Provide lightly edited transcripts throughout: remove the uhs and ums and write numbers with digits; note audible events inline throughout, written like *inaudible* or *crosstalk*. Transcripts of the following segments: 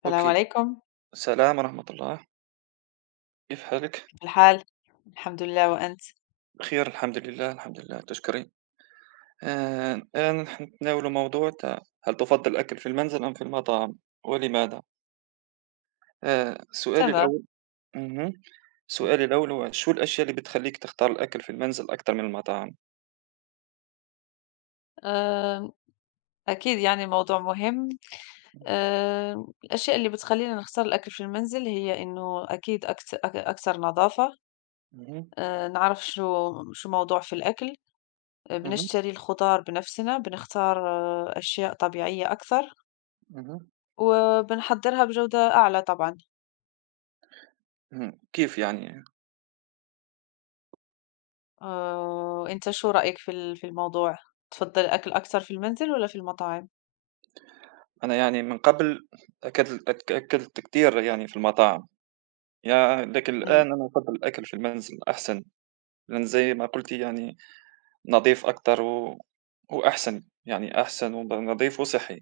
السلام أوكي. عليكم، السلام ورحمة الله، كيف حالك؟ كيف الحال؟ الحمد لله وأنت؟ بخير الحمد لله، الحمد لله تشكري. الآن نتناولوا موضوع تاع هل تفضل الأكل في المنزل أم في المطاعم ولماذا؟ سؤالي تمام، الأول. اهم. سؤالي الأول هو شو الأشياء اللي بتخلّيك تختار الأكل في المنزل أكتر من المطاعم؟ آآ أكيد يعني موضوع مهم. الأشياء اللي بتخلّينا نختار الأكل في المنزل هي إنه أكيد أكت أك أكثر نظافة. اهم، نعرف شو موضوع في الأكل. اهم، بنشتري الخضار بنفسنا، بنختار أشياء طبيعية أكثر، اهم، وبنحضّرها بجودة أعلى طبعًا. اهم. كيف يعني؟ أنت شو رأيك في الموضوع؟ تفضّل الأكل أكثر في المنزل والّا في المطاعم؟ أنا يعني من قبل أكلت كتير يعني في المطاعم، يا لكن إمم، الآن أنا أفضل الأكل في المنزل أحسن، لأن زي ما قلتِ يعني نضيف أكتر و وأحسن، يعني أحسن ونضيف وصحّي،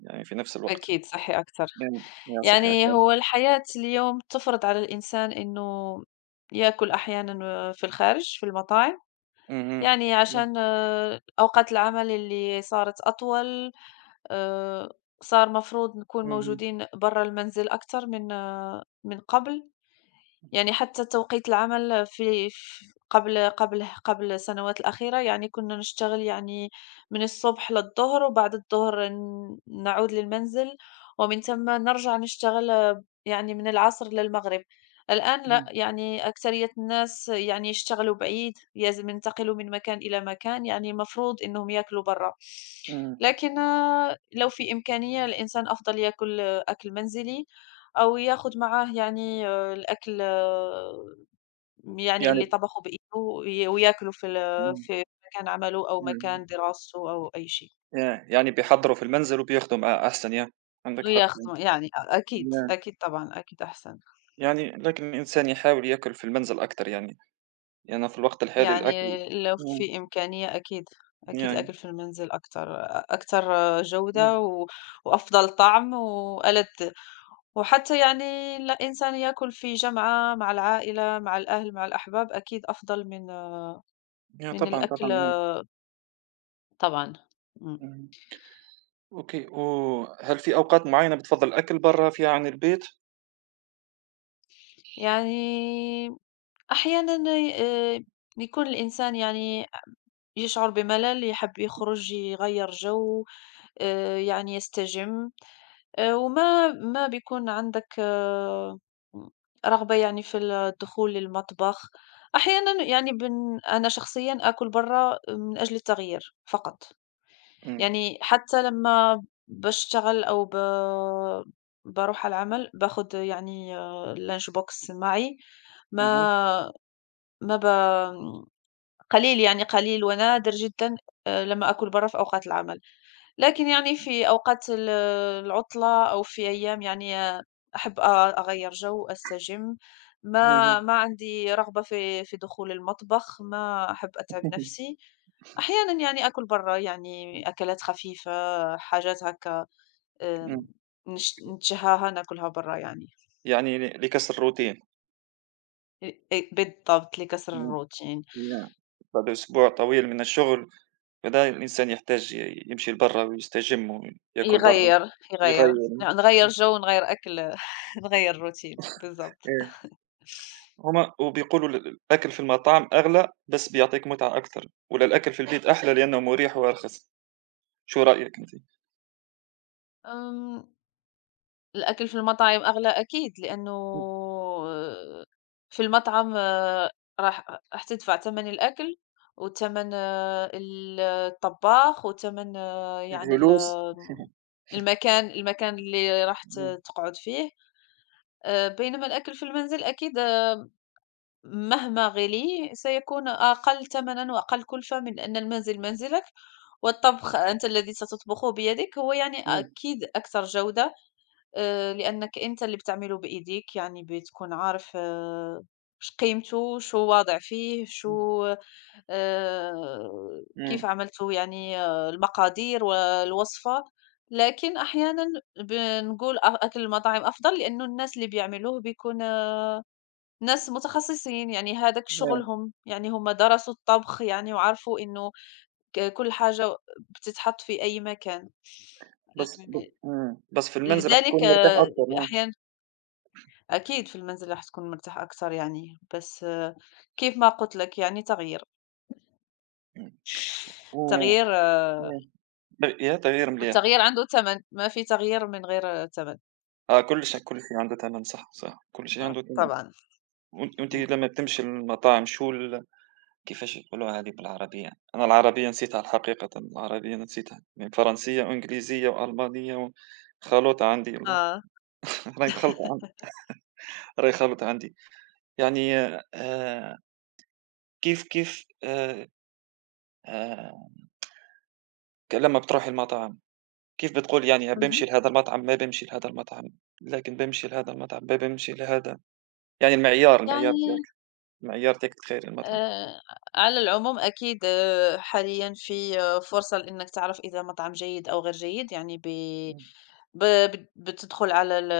يعني في نفس الوقت. أكيد صحّي أكثر. إمم، يا صحّي يعني أكثر. هو الحياة اليوم تفرض على الإنسان إنه يأكل أحيانا في الخارج في المطاعم اهم. يعني إمم، عشان أوقات العمل اللي صارت أطول. آه، صار مفروض نكون اهم، موجودين برا المنزل أكثر من من قبل. يعني حتى توقيت العمل في ف قبل السنوات الأخيرة يعني كنا نشتغل يعني من الصبح للظهر، وبعد الظهر نعود للمنزل، ومن ثم نرجع نشتغل، يعني من العصر للمغرب. الآن لأ، إمم، يعني أكثرية الناس يعني يشتغلوا بعيد، ينتقلوا من مكان إلى مكان، يعني المفروض إنهم ياكلوا برّا. إمم. لكن لو في إمكانية الإنسان أفضل ياكل أكل منزلي. أو ياخد معاه يعني الأكل، يعني اللي يعني طبخه بإيده وياكله إمم، في مكان عمله أو إمم. مكان دراسته أو أي شيء. ياه! يعني بيحضّروا في المنزل وبياخدوا معاه أحسن، ياه، عندك حق يعني. وياخدوا يعني أكيد، ياه! أكيد طبعًا، أكيد أحسن. يعني لكن الإنسان يحاول ياكل في المنزل أكتر يعني، لأن في الوقت الحالي يعني الأكل، لو إمم، في إمكانية أكيد، أكيد ياه، الأكل في المنزل أكتر أكتر إمم. جودة وأفضل طعم وألذ. وحتى يعني الإنسان ياكل في جمعة مع العائلة، مع الأهل، مع الأحباب، أكيد أفضل من ياه من طبعًا، الأكل طبعًا ياه. طبعًا. إمم. إمم. أوكي، وهل في أوقات معيّنة بتفضّل الأكل برّه فيها عن البيت؟ يعني أحيانًا آآ بيكون الإنسان يعني يشعر بملل، يحب يخرج يغيّر جو، يعني يستجم. وما ما بيكون عندك م رغبة يعني في ال الدخول للمطبخ. أحيانًا يعني أنا شخصيًا آكل برّا من أجل التغيير فقط، إمم، يعني حتى لمّا باشتغل أو ب باروح على العمل باخد يعني، lunch box معي، ما أها، ما ب آمم، قليل يعني قليل ونادر جدًا، لما آكل برّا في أوقات العمل. لكن يعني في أوقات العطلة أو في أيام يعني أحب أغيّر جو، أستجم، ما اهم. ما عندي رغبة في دخول المطبخ، ما أحب أتعب اهم، نفسي. أحيانًا يعني آكل برّا يعني أكلات خفيفة، حاجات هاكا، آمم، إمم، نتشهاها ناكلها برّا يعني، يعني لكسر الروتين. أ أ بالضبط لكسر إمم. الروتين. نعم. بعد أسبوع طويل من الشغل، بدأ الإنسان يحتاج يمشي لبرّا ويستجم وياكل برّا، يغيّر، يغيّر، يغيّر. نغيّر جو ونغيّر أكل *laughs* نغيّر الروتين بالضبط. إيه، هُم وبيقولوا الأكل في المطاعم أغلى بس بيعطيك متعة أكثر، ولا الأكل في البيت أحلى لأنه مريح وأرخص، شو رأيك أنت؟ آمم، الأكل في المطاعم أغلى أكيد لأنه إمم، في المطعم، راح راح تدفع تمن الأكل وتمن الطباخ وتمن، يعني الجلوس، المكان اللي راح إمم، تقعد فيه. بينما الأكل في المنزل أكيد مهما غلي سيكون أقل ثمنًا وأقل كلفة من أن المنزل منزلك، والطبخ أنت الذي ستطبخه بيدك هو يعني إمم، أكيد أكثر جودة. لأنك أنت اللي بتعمله بإيديك يعني بتكون عارف، قيمته، شو واضع فيه، إمم، شو آآ، كيف إمم، عملته يعني، المقادير والوصفة. لكن أحيانًا بنقول أكل المطاعم أفضل لأنه الناس اللي بيعملوه بيكون ناس متخصصين يعني هذاك آه، شغلهم، يعني هم درسوا الطبخ يعني وعرفوا إنه كل حاجة بتتحط في أي مكان. آآ بس ب إمم، بس في المنزل لذلك، حتكون مرتاح أكثر، آه، أحيانًا أكيد في المنزل راح تكون مرتاح أكتر يعني، بس، كيف ما قُلت لك يعني تغيير. إمم، إمم، تغيير، إمم، يا تغيير مليح. والتغيير عنده تمن، ما في تغيير من غير تمن. آه كل شيء، كل شيء عنده تمن، صح، صح، كل شيء عنده آه تمن. طبعًا. وأنت إمم. لمّا بتمشي للمطاعم، شو كيفاش يقولوها هذه بالعربية؟ أنا العربية نسيتها الحقيقة، العربية أنا نسيتها، يعني فرنسية وإنجليزية وألمانية و خلوطة عندي والله. آه. *laughs* راهي مخلطة عندي، راهي خلوطة عندي، يعني آآ كيف كيف آآ ك لمّا بتروحي المطاعم، كيف بتقولي يعني بامشي اهم. لهذا المطعم، ما بامشي لهذا المطعم، لكن بامشي لهذا المطعم، ما بامشي لهذا، يعني المعيار تاعك، يعني المعيار تاعك تخيّري المطعم. آآ على العموم أكيد، حاليًا في فرصة لإنك تعرف إذا مطعم جيد أو غير جيد، يعني ب إمم. ب بت بتدخل على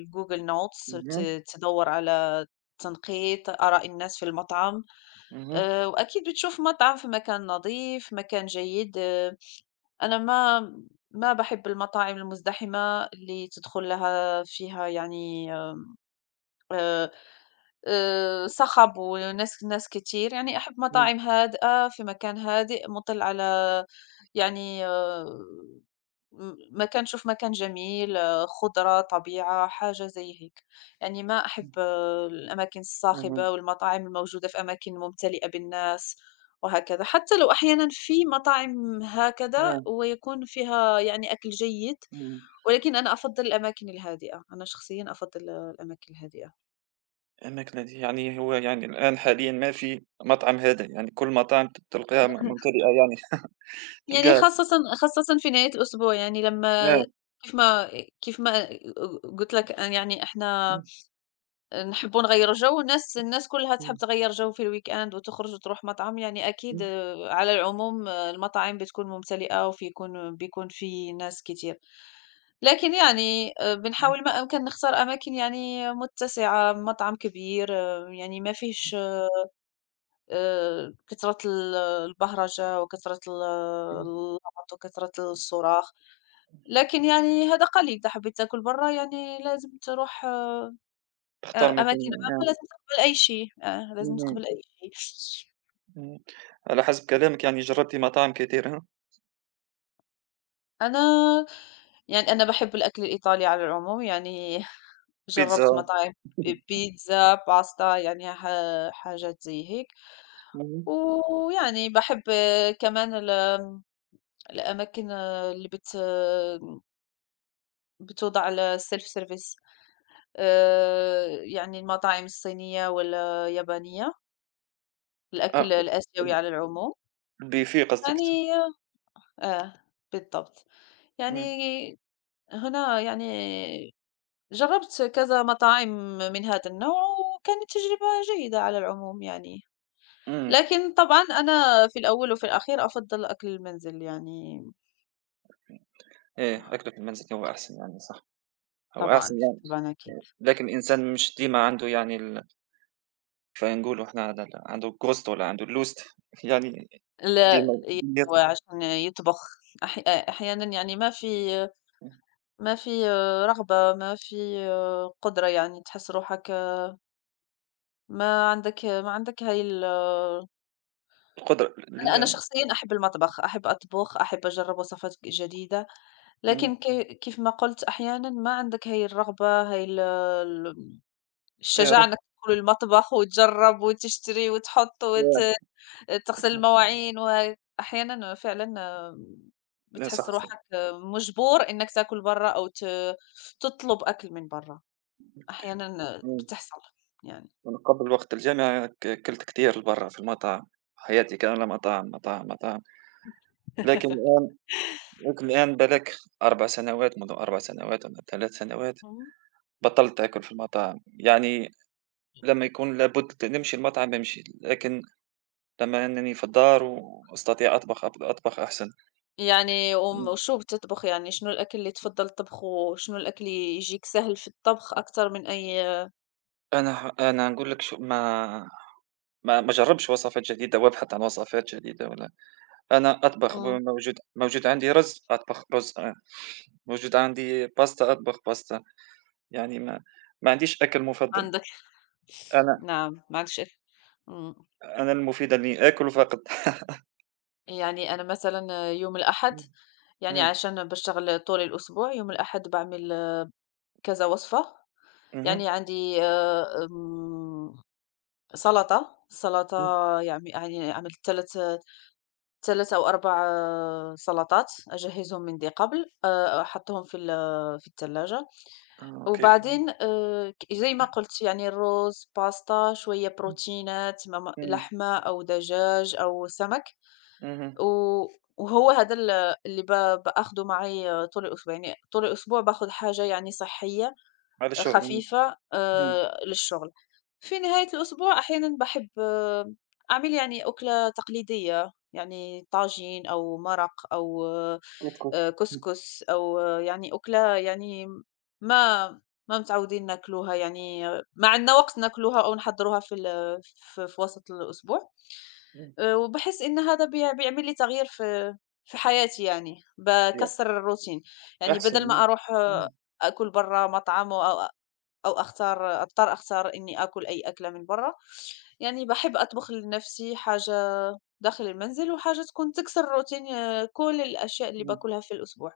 الGoogle notes اهم. تدوّر على تنقيط آراء الناس في المطعم. اهم، وأكيد بتشوف مطعم في مكان نظيف، مكان جيد. أنا ما باحب المطاعم المزدحمة اللي تدخل لها فيها يعني آآ صخب وناس كتير، يعني أحب إمم، مطاعم هادئة في مكان هادئ مُطِل على يعني، مكان شوف مكان جميل، آه، خُضرة، طبيعة، حاجة زي هيك. يعني ما أحب، إمم، الأماكن اهم، الصاخبة والمطاعم الموجودة في أماكن ممتلئة بالناس وهكذا. حتى لو أحيانًا في مطاعم هكذا آه، ويكون فيها يعني أكل جيد، إمم. ولكن أنا أفضّل الأماكن الهادئة، أنا شخصيًا أفضّل الأماكن الهادئة. الماكلة دي يعني هو يعني الآن حاليًا ما في مطعم هذا، يعني كل المطاعم تلقاها ممتلئة يعني. *laughs* يعني تلقاها خاصةً في نهاية الأسبوع، يعني آه، لمّا كيف ما كيف ما قُلت لك، يعني إحنا إمم، نحبّوا نغيّروا جو، الناس كلّها تحب إمم، تغيّر جو في الweekend وتخرج وتروح مطعم، يعني أكيد، إمم، على العموم، المطاعم بتكون ممتلئة وفي يكون بيكون في ناس كتير. لكن يعني إمم، بنحاول ما أمكن نختار أماكن يعني متسعة، مطعم كبير، يعني ما فيهش كثرة البهرجة وكثرة إمم، اللغط وكثرة الصراخ، لكن يعني هذا قليل، إذا حبيت تاكل برّا يعني لازم تروح تختار أماكن مكان عامة آه، لازم تقبل أي شيء، لازم اهم، تقبل أي شيء. إمم، على حسب كلامك يعني جربتِ مطاعم كتير ها؟ أنا أنا باحب الأكل الإيطالي على العموم، يعني *laughs* جرّبت بيتزا. مطاعم، *laughs* بيتزا، باستا، يعني حاجات زي هيك، اهم، ويعني باحب كمان الأماكن، اللي بتوضع على الself service، آآ يعني المطاعم الصينية والّا اليابانية، آه، الأكل الآسيوي على العموم، البوفيه قصدك يعني، آه، بالضبط. يعني إمم، هنا يعني جرّبت كذا مطاعم من هذا النوع وكانت تجربة جيدة على العموم يعني. إمم، لكن طبعًا أنا في الأول وفي الأخير أفضّل أكل المنزل يعني إيه، أكلة في المنزل هو أحسن يعني، صح، هو أحسن طبعًا، يعني، طبعًا أكيد. لكن الإنسان مش ديما عنده يعني فنقولوا إحنا على عنده الGhost والّا عنده الLost *laughs* يعني لا ديما دنيتنا أيوه، عشان يطبخ أحيانًا يعني ما في رغبة، ما في قدرة يعني تحس روحك، ما عندك هاي ال آه، القدرة أنا شخصيًا أحب المطبخ، أحب أطبخ، أحب أجرّب وصفات جديدة، إمم، لكن كيف ما قُلت أحيانًا ما عندك هاي الرغبة، هاي ال ال إيه الشجاعة رحت، إنك تدخل المطبخ وتجرّب وتشتري وتحط تغسل المواعين أحيانًا فعلًا، لا صح، إيه، بتحس صح، روحك، مجبور إنك تاكل برّا أو تطلب أكل من برّا. أحيانًا إمم، بتحصل يعني. أنا قبل وقت الجامعة كلت كتير برّا في المطاعم، حياتي كاملة مطاعم، مطاعم، مطاعم، لكن *laughs* الآن، لكن الآن بالاك 4 سنوات، منذ 4 سنوات والّا 3 سنوات إمم. بطّلت آكل في المطاعم، يعني لمّا يكون لابد نمشي المطعم بامشي، لكن لمّا أنني في الدار وأستطيع أطبخ أحسن. يعني إمم. وشو بتطبخ يعني شنو الأكل اللي تفضّل تطبخه، شنو الأكل اللي يجيك سهل في الطبخ أكتر من أي أنا أنا هنقول لك شو، ما ما أجرّبش وصفات جديدة وأبحث عن وصفات جديدة، ولا أنا أطبخ بما إمم. موجود عندي رز، أطبخ رز آه، موجود عندي باستا، أطبخ باستا، يعني ما عنديش أكل مُفضّل، عندك أنا نعم، ما عندكش أكل إمم. أنا المفيد إني آكل فقط. يعني أنا مثلًا يوم الأحد يعني إمم، عشان باشتغل طول الأسبوع، يوم الأحد باعمل كذا وصفة، اهم، إمم، يعني عندي آمم، سلطة *laughs* يعني عملت 3 أو 4 سلطات أجهّزهم من دي قبل. أحطّهم في التلاجة، آه أوكي، وبعدين ك زي ما قُلت يعني الرز، باستا، شوية بروتينات إمم، لحمة أو دجاج أو سمك، اهم، و وهو هذا اللي باخده معي، طول الأسبوع، يعني طول الأسبوع باخد حاجة يعني صحية هذا الشغل، إمم، خفيفة إمم، للشغل. في نهاية الأسبوع أحيانًا باحب أعمل يعني أكلة تقليدية، يعني طاجين أو مرق أو الكسكس، إمم، كسكس أو، يعني أكلة يعني ما ما متعودين ناكلوها، يعني، ما عندنا وقت ناكلوها أو نحضّروها في ال ف في وسط الأسبوع. إمم، وباحس إن هذا بيعمل لي تغيير في حياتي يعني، ي باكسّر الروتين. يعني أحسن، بدل إمم، ما أروح، إمم، آكل برّا مطعم أو أختار أضطر أختار إني آكل أي أكلة من برّا، يعني باحب أطبخ لنفسي حاجة داخل المنزل وحاجة تكون تكسر روتين، كل الأشياء اللي إمم، باكلها في الأسبوع.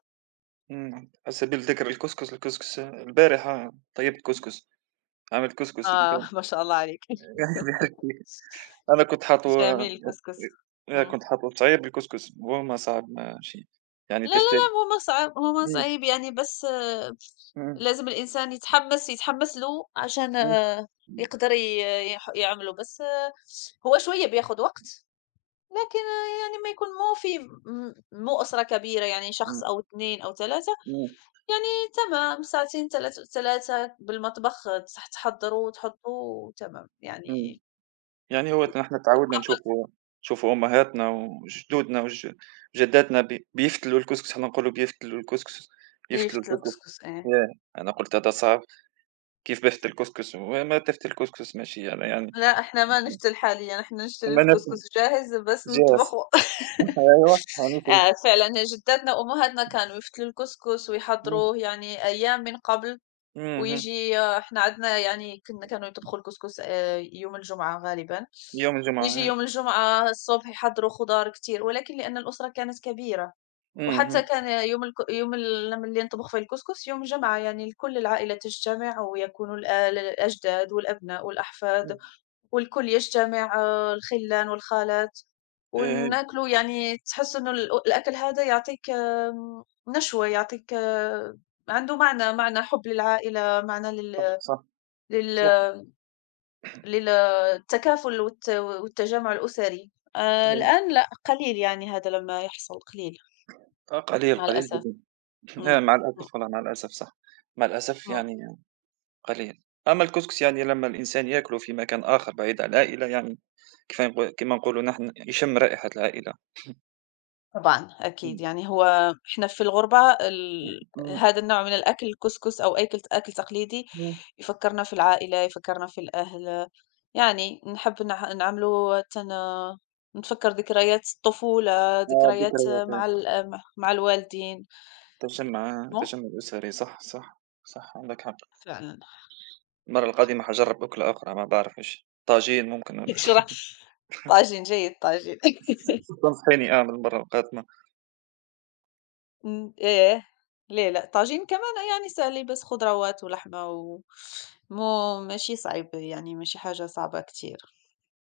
إمم، على سبيل الذكر الكسكس، الكسكس آه، البارحة طيّبت كسكس. أعمل كسكس آه البان. *laughs* ما شاء الله عليك. *laughs* *laughs* أنا كنت حاطه جميل الكسكس. أنا إمم. كنت حاطه صعيب بالكسكس، هو ما صعب ماشي، يعني لا، لا، تشتري، لا هو ما إمم، صعيب يعني بس، إمم، لازم الإنسان يتحمّس، يتحمّس له عشان، إمم، إمم، يقدر ي يح يعمله، بس، هو شوية بياخد وقت. لكن يعني أمّا يكون مو في م مو أسرة كبيرة يعني إمم، شخص أو 2 أو 3 إمم، يعني تمام ساعتين تلات 3 بالمطبخ تصح تحضّروا وتحطّوا وتمام، إمم، يعني يعني هو إحنا كما تعودنا قُلت نشوفوا، نشوفوا أمهاتنا وجدودنا جداتنا بيفتلوا الكسكس، إحنا نقولوا بيفتلوا الكسكس، يفتلوا ليفت الكسكس، الكسكس إيه. ياه! أنا قُلت هذا صعب، كيف بافتل الكسكس، هو ما تفتل الكسكس ماشي أنا يعني. لأ إحنا ما نفتل حاليًا، إحنا نشتري أما أنا، الكسكس جاهز بس جاهز. نطبخه. *laughs* *laughs* أيوه، فعلًا جداتنا وأمهاتنا كانوا يفتلوا الكسكس إمم، ويحضّروه يعني أيام من قبل اهم. ويجي، إحنا عندنا يعني كنا كانوا يطبخوا الكسكس يوم الجمعة غالبًا. يوم ييجي الجمعة آه، يوم الجمعة الصبح يحضّروا خضار كتير، ولكن لأن الأسرة كانت كبيرة، إمم، وحتى إمم، كان يوم الك يوم ال لمّا اللي نطبخ فيه الكسكس يوم الجمعة، يعني الكل العائلة تجتمع ويكون الأجداد والأبناء والأحفاد إمم، والكل يجتمع، الخِلّان والخالات، إيه هي، وناكلوا يعني تحس إنه الأكل هذا يعطيك، نشوة، يعطيك، عنده معنى حُب للعائلة، معنى لل صح، صح، لل صح، للتكافل والتجمع الأسري. إمم، الآن لأ، قليل يعني هذا لمّا يحصل قليل آه قليل، مع قليل الأسف. جدًا، آه إمم، مع إمم، الأسف والله مع الأسف صح، مع الأسف إمم. يعني قليل، أما الكسكس يعني لمّا الإنسان ياكله في مكان آخر بعيد عن العائلة يعني كيف نقو كيما نقولوا نحن يشم رائحة العائلة، طبعًا أكيد، إمم، يعني هو إحنا في الغربة إمم، هذا النوع من الأكل الكسكس أو أكل تقليدي إمم، يفكّرنا في العائلة، يفكّرنا في الأهل، يعني نحب نعمله حتى نتفكّر ذكريات الطفولة، آه ذكريات ذكريات آه، مع الوالدين. مو تجمّع أسري، صح، صح، صح عندك حق. فعلًا. *laughs* المرة القادمة حاجرّب أكلة أخرى ما باعرفش، طاجين ممكن والّا شرح طاجين، جيد طاجين. *laughs* *laughs* تنصحيني أعمل المرة القادمة. إمم، ياه! ليه لأ، طاجين كمان يعني سهل بس خضروات ولحمة و مو ماشي صعيب يعني ماشي حاجة صعبة كتير،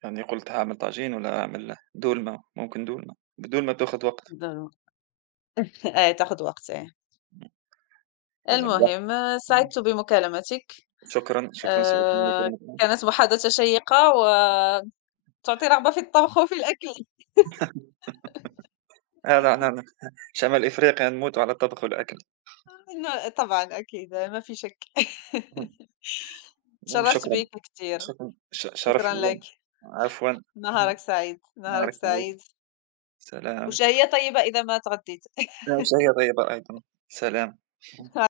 يعني قُلت هاعمل طاجين والّا هاعمل دولمة، ممكن دولمة، الدولمة بتاخد وقت، ضرو آه، *laughs* تاخد وقت إيه. لازم. المهم، إمم، سعدت بمكالمتِك، شكرًا، شكرًا، آآ، كانت محادثة شيقة وتعطي رغبة في الطبخ وفي الأكل. لا، لا، لا، لا، شمال إفريقيا نموتوا على الطبخ والأكل، *laughs* طبعًا أكيد ما في شك. اهم، *laughs* المهم اتشرفت شكرًا، بيك كتير، شكرًا، شرف شكرًا ليّا، لك، عفوًا، نهارك *laughs* سعيد، نهارك نهارك سعيد، سعيد، سلام، وشهية طيبة إذا ما تغديت. أنا سعيد أيضًا، سلام. *laughs*